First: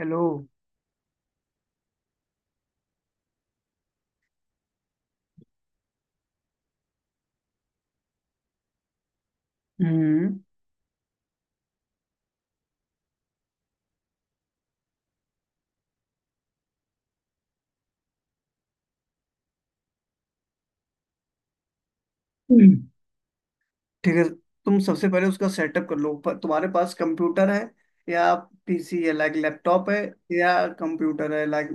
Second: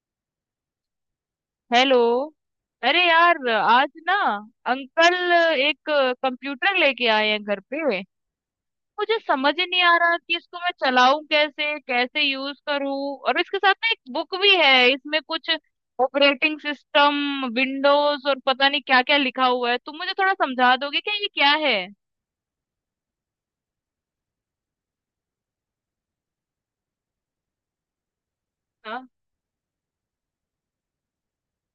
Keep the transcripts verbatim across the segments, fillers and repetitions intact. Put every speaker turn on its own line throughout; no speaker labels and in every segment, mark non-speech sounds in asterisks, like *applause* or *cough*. Hello.
Hello. अरे यार, आज ना अंकल एक कंप्यूटर लेके आए हैं घर पे। मुझे समझ ही नहीं आ रहा
हम्म।
कि इसको मैं चलाऊं कैसे, कैसे यूज करूं। और इसके साथ ना एक बुक भी है, इसमें कुछ ऑपरेटिंग सिस्टम, विंडोज और पता नहीं क्या क्या लिखा हुआ है। तुम मुझे थोड़ा समझा दोगे क्या, ये क्या है?
हम्म। ठीक है। तुम सबसे पहले उसका सेटअप कर लो। प- तुम्हारे पास कंप्यूटर है या पीसी
हाँ।
है, लाइक लैपटॉप है, या कंप्यूटर है, लाइक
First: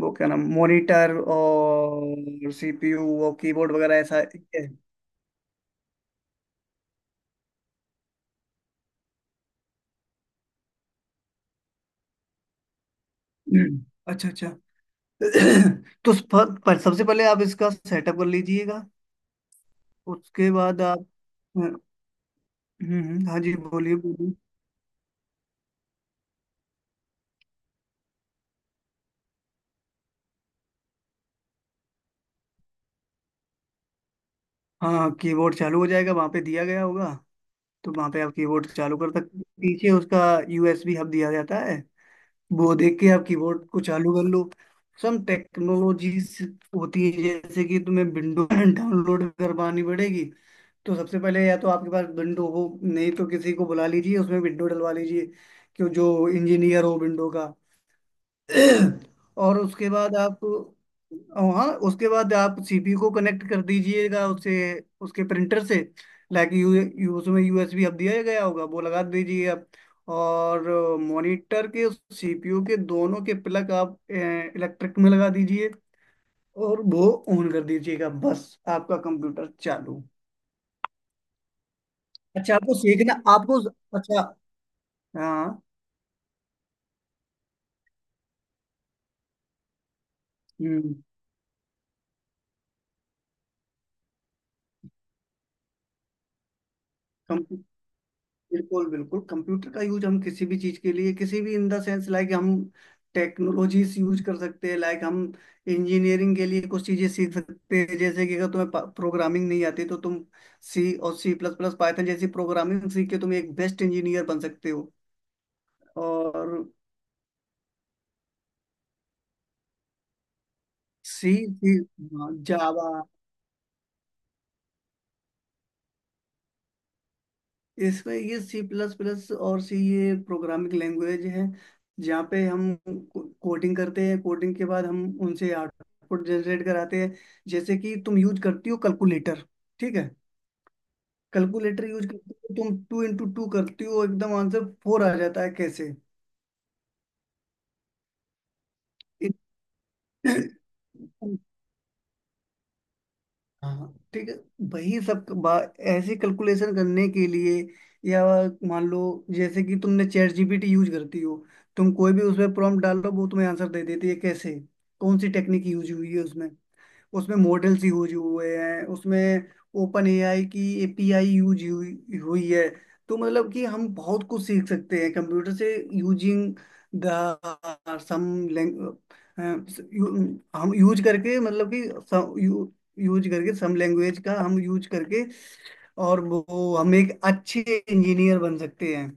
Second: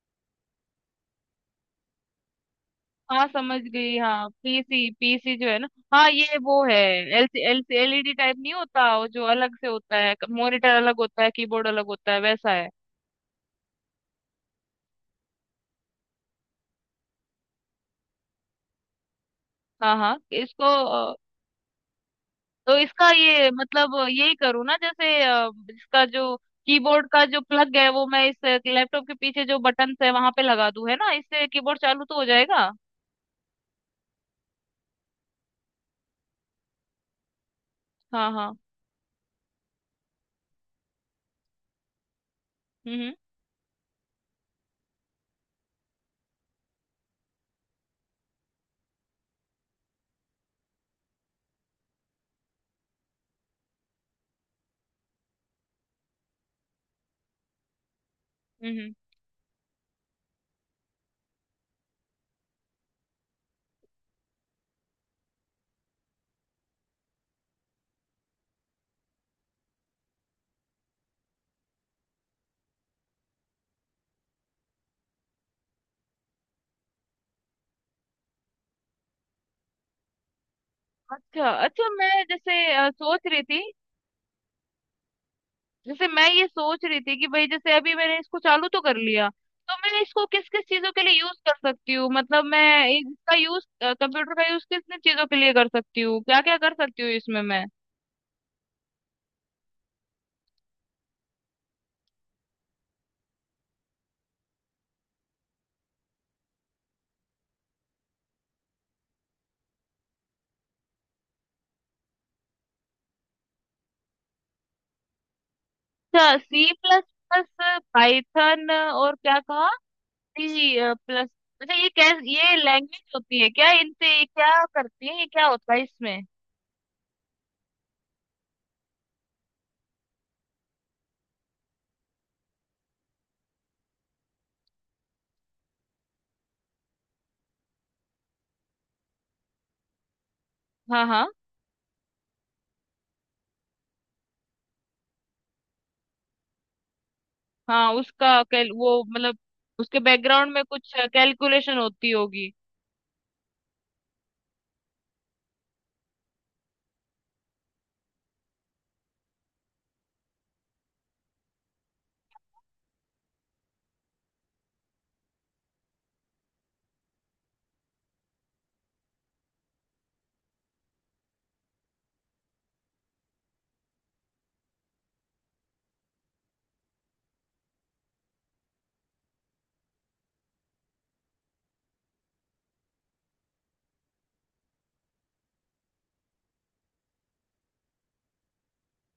वो क्या नाम, मॉनिटर और सीपीयू
हाँ,
और
समझ
कीबोर्ड
गई।
वगैरह ऐसा
हाँ,
है?
पीसी पीसी जो है ना, हाँ ये वो है। एलसी एलसी एलईडी टाइप नहीं होता वो, जो अलग से होता है। मॉनिटर अलग होता है, कीबोर्ड अलग होता है, वैसा है।
हम्म। अच्छा, अच्छा। *clears throat* तो स- प- पर सबसे पहले आप इसका सेटअप कर लीजिएगा।
हाँ, हाँ,
उसके
इसको
बाद आप।
अ,
हम्म।
तो इसका
हम्म, हाँ
ये
जी,
मतलब
बोलिए बोलिए।
यही करूँ ना? जैसे अ, इसका जो कीबोर्ड का जो प्लग है, वो मैं इस लैपटॉप के पीछे जो बटन है वहां पे लगा दूं, है ना? इससे कीबोर्ड चालू तो हो जाएगा।
हाँ, कीबोर्ड चालू हो जाएगा, वहां पे दिया गया होगा। तो वहां पे
हाँ,
आप
हाँ।
कीबोर्ड चालू कर सकते हो। पीछे उसका यूएसबी हब दिया जाता है, वो देख के
हम्म,
आप कीबोर्ड को चालू कर लो। सम टेक्नोलॉजीज होती है, जैसे कि तुम्हें विंडो डाउनलोड *laughs* करवानी पड़ेगी। तो सबसे पहले या तो आपके पास विंडो हो, नहीं तो किसी को बुला लीजिए, उसमें विंडो डलवा लीजिए, कि जो इंजीनियर हो विंडो का।
हम्म, हम्म।
और उसके बाद आप हाँ, उसके बाद आप सीपीयू को कनेक्ट कर दीजिएगा उससे, उसके प्रिंटर से। लाइक यू, यू उसमें यूएसबी हब दिया गया होगा, वो लगा दीजिए आप। और मॉनिटर के, सीपीयू के, दोनों के प्लग आप इलेक्ट्रिक में लगा दीजिए और वो ऑन कर दीजिएगा। बस आपका कंप्यूटर चालू।
अच्छा, अच्छा, मैं
अच्छा,
जैसे
आपको
अ,
सीखना?
सोच रही
आपको?
थी।
अच्छा। हाँ।
जैसे मैं ये सोच रही थी कि भाई, जैसे अभी मैंने इसको चालू तो कर लिया, तो मैं इसको किस किस चीजों
हम्म।
के लिए यूज कर सकती हूँ? मतलब मैं इसका यूज, कंप्यूटर का यूज किस किस चीजों के लिए कर सकती हूँ? क्या क्या कर सकती हूँ इसमें मैं?
बिल्कुल, बिल्कुल, कंप्यूटर का यूज हम किसी भी चीज के लिए, किसी भी, इन द सेंस, लाइक हम टेक्नोलॉजीज यूज कर सकते हैं। लाइक हम इंजीनियरिंग के लिए कुछ चीजें सीख सकते हैं, जैसे कि अगर तुम्हें प्रोग्रामिंग नहीं आती तो तुम सी और सी प्लस प्लस, पाइथन जैसी प्रोग्रामिंग सीख के तुम एक बेस्ट इंजीनियर बन सकते हो।
अच्छा,
और
सी प्लस प्लस, पाइथन और क्या कहा? C plus.
सी, सी।
अच्छा, ये
हाँ,
कैसे, ये
जावा।
लैंग्वेज होती है क्या? इनसे ये क्या करती है, ये क्या होता है इसमें?
इसमें ये सी प्लस प्लस और सी, ये प्रोग्रामिंग लैंग्वेज है, जहाँ पे हम कोडिंग करते हैं। कोडिंग के बाद हम उनसे आउटपुट जनरेट कराते हैं। जैसे कि तुम यूज करती हो कैलकुलेटर, ठीक है?
हाँ, हाँ।
कैलकुलेटर यूज करती हो तुम, टू इंटू टू करती हो, एकदम आंसर फोर आ जाता है। कैसे?
हाँ, उसका कैल, वो मतलब उसके बैकग्राउंड में कुछ
*clears throat*
कैलकुलेशन होती होगी।
हाँ, ठीक है। वही सब बा- ऐसे कैलकुलेशन करने के लिए, या मान लो, जैसे कि तुमने चैट जीपीटी यूज करती हो। तुम कोई भी उसमें प्रॉम्प्ट डालो, वो तुम्हें आंसर दे देती है। कैसे? कौन सी टेक्निक यूज हुई है उसमें उसमें मॉडल्स यूज हुए हैं। उसमें ओपन एआई की एपीआई यूज हुई हुई है। तो मतलब कि हम बहुत कुछ सीख सकते हैं कंप्यूटर से, यूजिंग द सम, हम यूज करके, मतलब कि सम, यू, यूज करके, सम लैंग्वेज का हम यूज करके, और वो, हम एक अच्छे इंजीनियर बन सकते हैं।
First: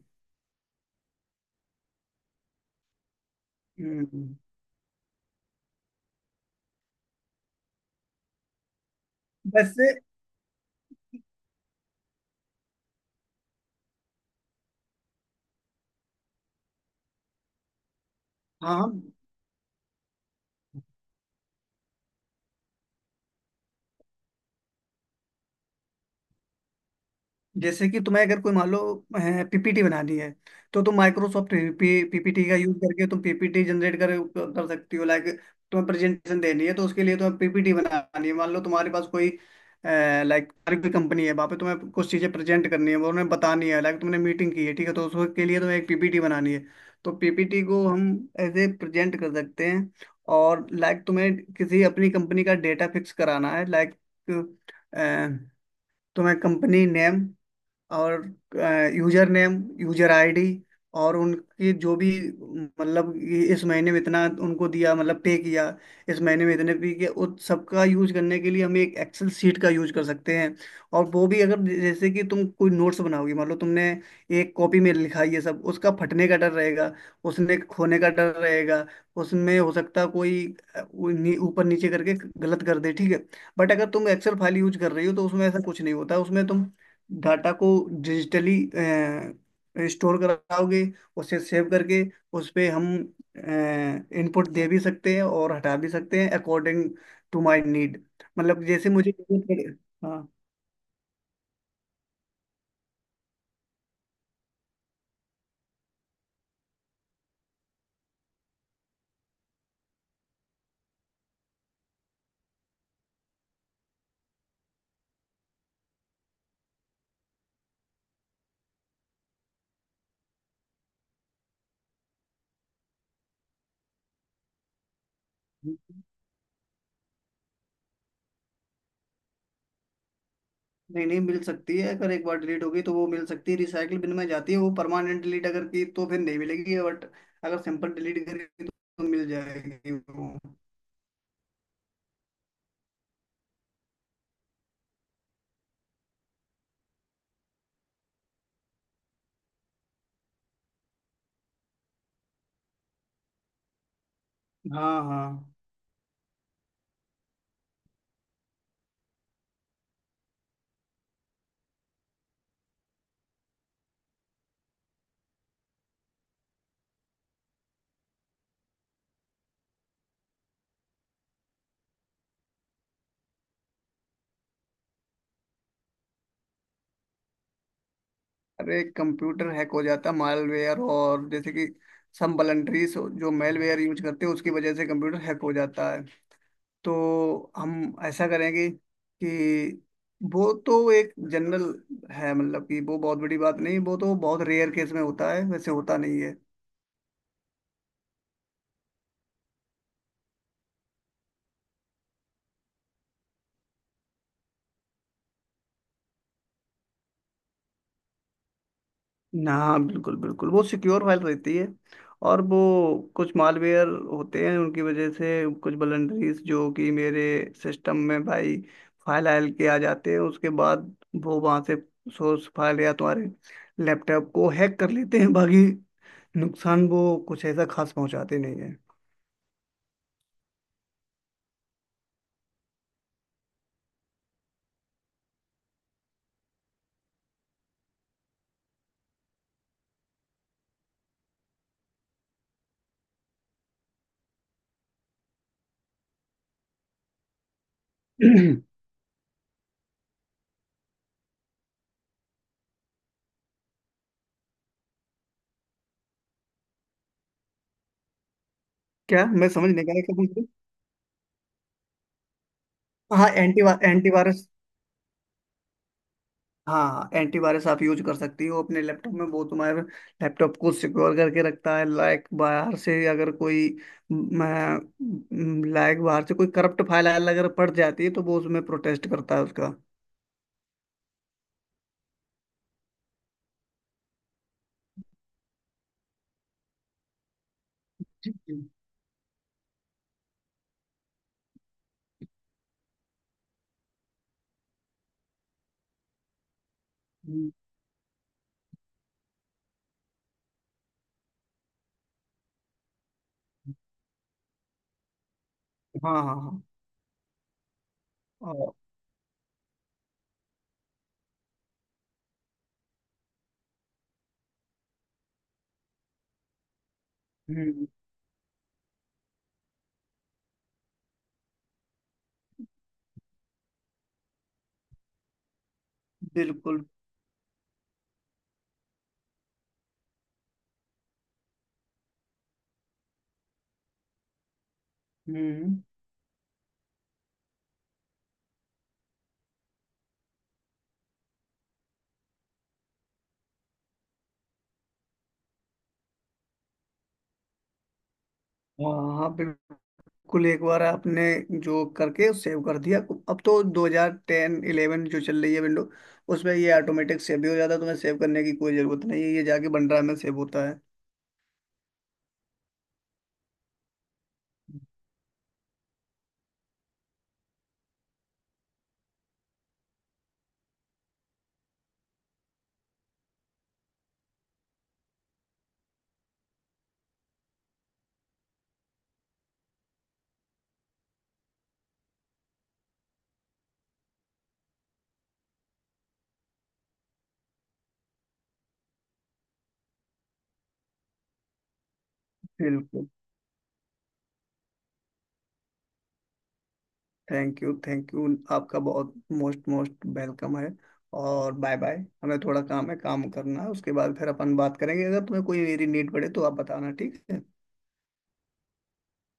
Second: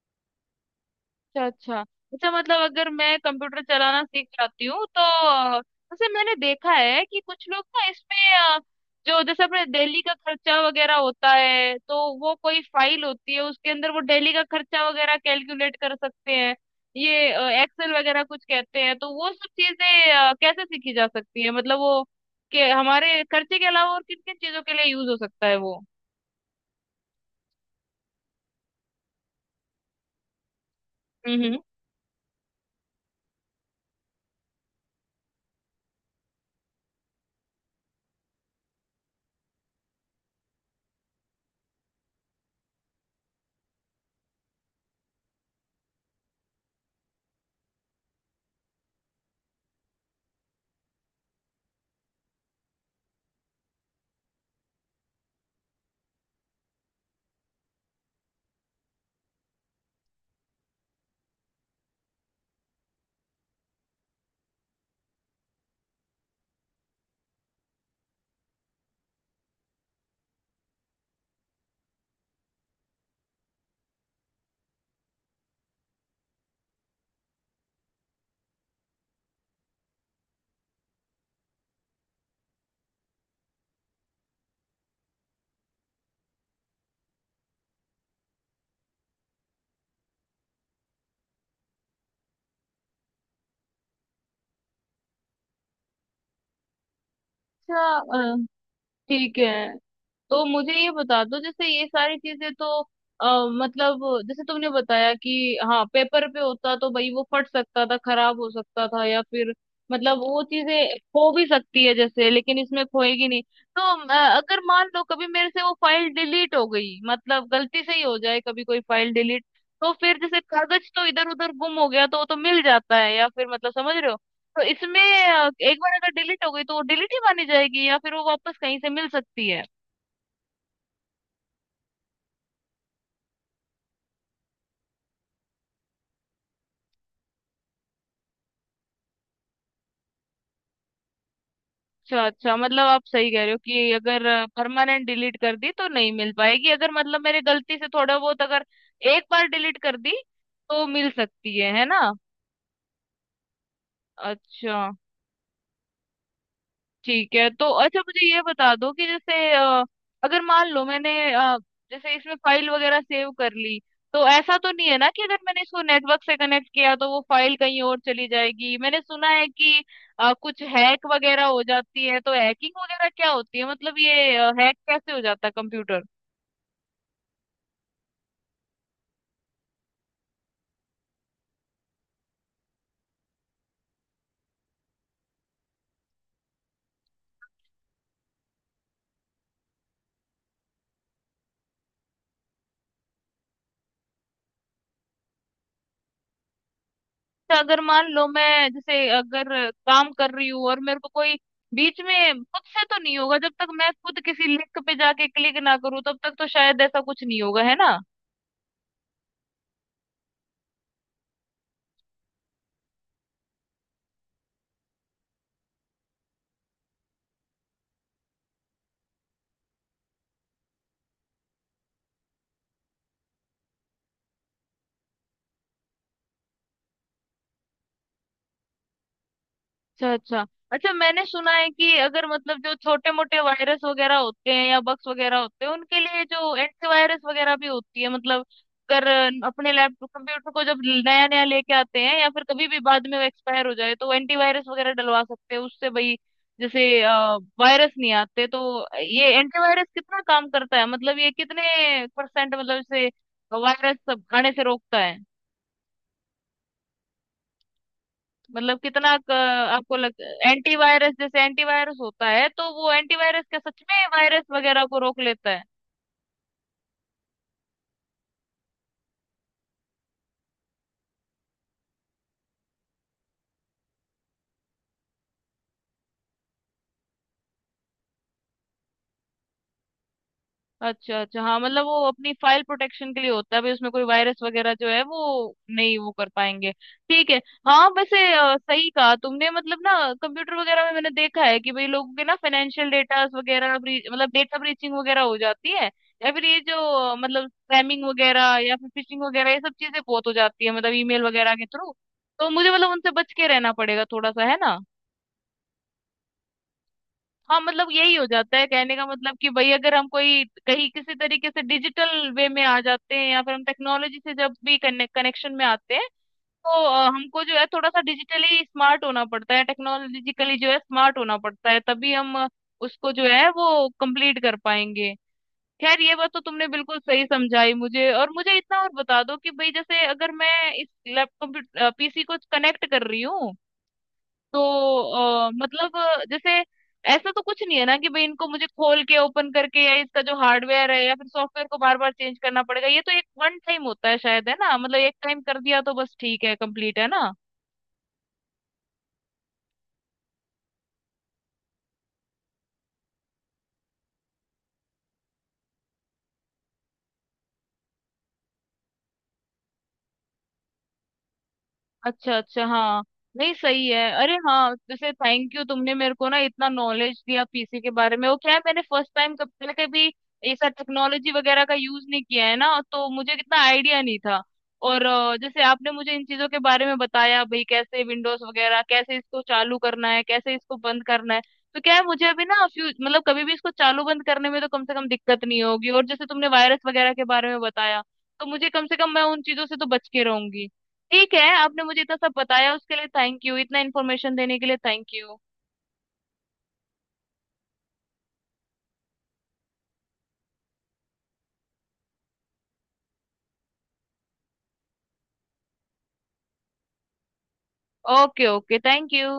अच्छा, अच्छा। अच्छा, मतलब अगर मैं कंप्यूटर चलाना सीख
हम्म।
जाती हूँ तो अ, वैसे मैंने देखा है कि कुछ लोग ना इसमें अ, जो जैसे अपने
वैसे,
दिल्ली का खर्चा वगैरह होता है, तो वो कोई फाइल होती है, उसके अंदर वो दिल्ली का खर्चा वगैरह कैलकुलेट कर सकते हैं। ये एक्सेल वगैरह कुछ कहते
हाँ।
हैं, तो वो सब चीजें अ, कैसे सीखी जा सकती है? मतलब वो के हमारे खर्चे के अलावा और किन किन चीजों के लिए यूज हो सकता है वो?
जैसे कि तुम्हें अगर कोई, मान लो, पीपीटी बनानी है, तो तुम
हम्म,
माइक्रोसॉफ्ट
हम्म।
पीपीटी का यूज करके तुम पीपीटी जनरेट कर कर सकती हो। लाइक, तुम्हें प्रेजेंटेशन देनी है, तो उसके लिए तुम्हें पीपीटी बनानी है। मान लो तुम्हारे पास कोई, लाइक, तुम्हारी कोई कंपनी है, वहाँ पे तुम्हें कुछ चीज़ें प्रेजेंट करनी है, वो उन्हें बतानी है, लाइक तुमने मीटिंग की है, ठीक है, तो उसके लिए तुम्हें एक पीपीटी बनानी है। तो पीपीटी को हम एज ए प्रेजेंट कर सकते हैं। और लाइक तुम्हें किसी अपनी कंपनी का डेटा फिक्स कराना है, लाइक तुम्हें कंपनी नेम और यूजर नेम, यूजर आईडी, और उनकी जो भी, मतलब ये इस महीने में इतना उनको दिया, मतलब पे किया, इस महीने में इतने पे किया, उस सबका यूज करने के लिए हम एक एक्सेल शीट का यूज कर सकते हैं। और वो भी, अगर, जैसे कि तुम कोई नोट्स बनाओगी, मान लो तुमने एक कॉपी में लिखा ये सब, उसका फटने का डर रहेगा, उसने खोने का डर रहेगा। उसमें हो सकता है कोई, अ, वो नी- ऊपर नीचे करके गलत कर दे, ठीक है? बट अगर तुम एक्सेल फाइल यूज कर रही हो तो उसमें ऐसा कुछ नहीं होता। उसमें तुम डाटा को डिजिटली स्टोर कराओगे, उसे सेव करके, उस पे हम इनपुट दे भी सकते हैं और हटा भी सकते हैं, अकॉर्डिंग टू माय
अच्छा।
नीड।
अ,
मतलब जैसे मुझे
ठीक
जरूरत पड़े।
है,
हाँ।
तो मुझे ये बता दो, जैसे ये सारी चीजें तो आ, मतलब जैसे तुमने बताया कि हाँ, पेपर पे होता तो भाई वो फट सकता था, खराब हो सकता था, या फिर मतलब वो चीजें खो भी सकती है जैसे, लेकिन इसमें खोएगी नहीं। तो अ, अगर मान लो कभी मेरे से वो फाइल डिलीट हो गई, मतलब गलती से ही हो जाए कभी कोई फाइल डिलीट, तो फिर जैसे कागज तो इधर उधर गुम हो गया तो वो तो मिल जाता है, या फिर मतलब समझ रहे हो, तो इसमें अ, एक बार अगर डिलीट हो गई तो वो डिलीट ही मानी जाएगी, या फिर वो वापस कहीं से मिल सकती है?
नहीं, नहीं मिल सकती है। अगर एक बार डिलीट हो गई तो वो मिल सकती है, रिसाइकिल बिन में जाती है वो। परमानेंट डिलीट अगर की तो फिर नहीं मिलेगी, बट अगर सिंपल डिलीट करेगी तो मिल जाएगी वो।
अच्छा, अच्छा। मतलब आप सही कह रहे हो कि अगर परमानेंट डिलीट कर दी तो नहीं मिल पाएगी, अगर मतलब मेरे गलती से थोड़ा बहुत अगर एक बार डिलीट कर दी तो मिल सकती है है ना? अच्छा,
हाँ, हाँ।
ठीक है। तो अच्छा, मुझे ये बता दो कि जैसे अ, अगर मान लो मैंने अ, जैसे इसमें फाइल वगैरह सेव कर ली, तो ऐसा तो नहीं है ना कि अगर मैंने इसको नेटवर्क से कनेक्ट किया तो वो फाइल कहीं और चली जाएगी? मैंने सुना है कि अ, कुछ हैक वगैरह हो जाती है, तो हैकिंग वगैरह क्या होती है? मतलब ये हैक कैसे हो जाता है कंप्यूटर?
अरे कंप्यूटर हैक हो जाता मालवेयर, और जैसे कि सम वलनटरीज जो मेलवेयर यूज करते हैं, उसकी वजह से कंप्यूटर हैक हो जाता है। तो हम ऐसा करेंगे कि वो तो एक जनरल है, मतलब कि वो बहुत बड़ी बात नहीं, वो तो बहुत रेयर केस में होता है, वैसे होता नहीं है।
तो अगर मान लो मैं, जैसे अगर काम कर रही हूँ और मेरे को कोई बीच में, खुद से तो नहीं होगा, जब तक मैं खुद किसी लिंक पे जाके क्लिक ना करूँ तब तक तो शायद ऐसा कुछ नहीं होगा, है ना?
ना, बिल्कुल, बिल्कुल, वो सिक्योर फाइल रहती है। और वो, कुछ मालवेयर होते हैं, उनकी वजह से कुछ वलनरीज जो कि मेरे सिस्टम में भाई फाइल आयल के आ जाते हैं, उसके बाद वो वहाँ से सोर्स फाइल या तुम्हारे लैपटॉप को हैक कर लेते हैं। बाकी नुकसान वो कुछ ऐसा खास पहुँचाते नहीं है।
अच्छा, अच्छा। अच्छा, मैंने सुना है कि अगर मतलब जो छोटे मोटे वायरस वगैरह होते हैं या बग्स वगैरह होते हैं, उनके लिए जो एंटीवायरस वगैरह भी होती है, मतलब अगर अपने लैपटॉप कंप्यूटर को जब नया नया लेके आते हैं या फिर कभी भी बाद में वो एक्सपायर हो जाए, तो एंटीवायरस वगैरह डलवा सकते हैं, उससे भाई जैसे वायरस नहीं आते।
*clears throat*
तो ये एंटीवायरस कितना काम करता है? मतलब ये कितने परसेंट मतलब इसे वायरस आने से रोकता है? मतलब कितना
क्या,
क-
मैं समझ नहीं
आपको
पाया
लग
क्या पूछ रहे
एंटीवायरस, जैसे एंटीवायरस होता है, तो वो
हो? हाँ,
एंटीवायरस क्या
एंटी
सच में वायरस
एंटीवायरस।
वगैरह को रोक लेता है?
हाँ, एंटीवायरस आप यूज कर सकती हो अपने लैपटॉप में, वो तुम्हारे लैपटॉप को सिक्योर करके रखता है। लाइक बाहर से अगर कोई, लाइक बाहर से कोई करप्ट फाइल अगर पड़ जाती है, तो वो उसमें प्रोटेस्ट करता है उसका।
अच्छा, अच्छा। हाँ, मतलब वो अपनी फाइल प्रोटेक्शन के लिए होता है, भाई उसमें कोई वायरस वगैरह जो है वो नहीं वो कर पाएंगे, ठीक है। हाँ, वैसे अ,
हम्म,
सही कहा तुमने, मतलब ना कंप्यूटर वगैरह में मैंने देखा है कि भाई लोगों के ना फाइनेंशियल डेटा वगैरह ब्री- मतलब डेटा ब्रीचिंग वगैरह हो जाती है, या फिर ये जो अ, मतलब
हम्म,
स्पैमिंग वगैरह या फिर फिशिंग वगैरह, ये सब चीजें बहुत हो जाती है, मतलब ईमेल वगैरह के थ्रू। तो मुझे मतलब उनसे बच के रहना पड़ेगा थोड़ा सा, है ना?
हाँ, हाँ, हाँ।
हाँ, मतलब यही हो जाता है।
और-
कहने का मतलब कि भाई अगर हम कोई कहीं किसी तरीके से डिजिटल वे में आ जाते हैं, या फिर हम टेक्नोलॉजी से जब भी कनेक्शन में आते हैं, तो अ, हमको जो है
हम्म।
थोड़ा सा डिजिटली स्मार्ट होना पड़ता है, टेक्नोलॉजिकली जो है स्मार्ट होना पड़ता है, तभी हम अ, उसको जो है वो कंप्लीट कर पाएंगे। खैर, ये बात तो तुमने
बिल्कुल।
बिल्कुल सही समझाई मुझे, और मुझे इतना और बता दो कि भाई जैसे अगर मैं इस लैपटॉप पीसी को कनेक्ट कर रही हूँ, तो अ,
हम्म।
मतलब अ, जैसे ऐसा तो कुछ नहीं है ना कि भाई इनको मुझे खोल के ओपन करके या इसका जो हार्डवेयर है या फिर सॉफ्टवेयर को बार बार चेंज करना पड़ेगा? ये तो एक वन टाइम होता है शायद, है ना? मतलब एक टाइम कर दिया तो बस ठीक है, कंप्लीट, है ना?
हाँ, हाँ, बिल्कुल। कुल एक बार आपने जो करके सेव कर दिया, अब तो दो हज़ार दस इलेवन जो चल रही है विंडो, उसमें ये ऑटोमेटिक सेव भी हो जाता है। तुम्हें सेव करने की कोई जरूरत नहीं है, ये जाके बन ड्राइव में सेव होता है।
अच्छा, अच्छा। हाँ, नहीं सही है। अरे हाँ, जैसे थैंक यू, तुमने मेरे को ना इतना नॉलेज दिया पीसी के बारे में। वो क्या है, मैंने फर्स्ट टाइम, कब पहले कभी ऐसा टेक्नोलॉजी वगैरह का यूज नहीं किया है ना, तो मुझे कितना आइडिया नहीं था। और अ, जैसे आपने मुझे इन चीजों के बारे में बताया, भाई कैसे विंडोज वगैरह, कैसे इसको चालू करना है, कैसे इसको बंद करना है। तो क्या है, मुझे अभी ना फ्यू मतलब कभी भी इसको चालू बंद करने में तो कम से कम दिक्कत नहीं होगी, और जैसे तुमने वायरस वगैरह के बारे में बताया तो मुझे कम से कम मैं उन चीजों से तो बच के रहूंगी। ठीक है, आपने मुझे इतना सब बताया उसके लिए
बिल्कुल।
थैंक यू, इतना इन्फॉर्मेशन देने के लिए thank you.
Thank you, thank you. आपका बहुत मोस्ट मोस्ट वेलकम है। और बाय बाय, हमें थोड़ा काम है, काम करना है, उसके बाद फिर अपन बात करेंगे। अगर तुम्हें कोई मेरी नीड पड़े तो आप बताना। ठीक है।
Okay, okay, thank you.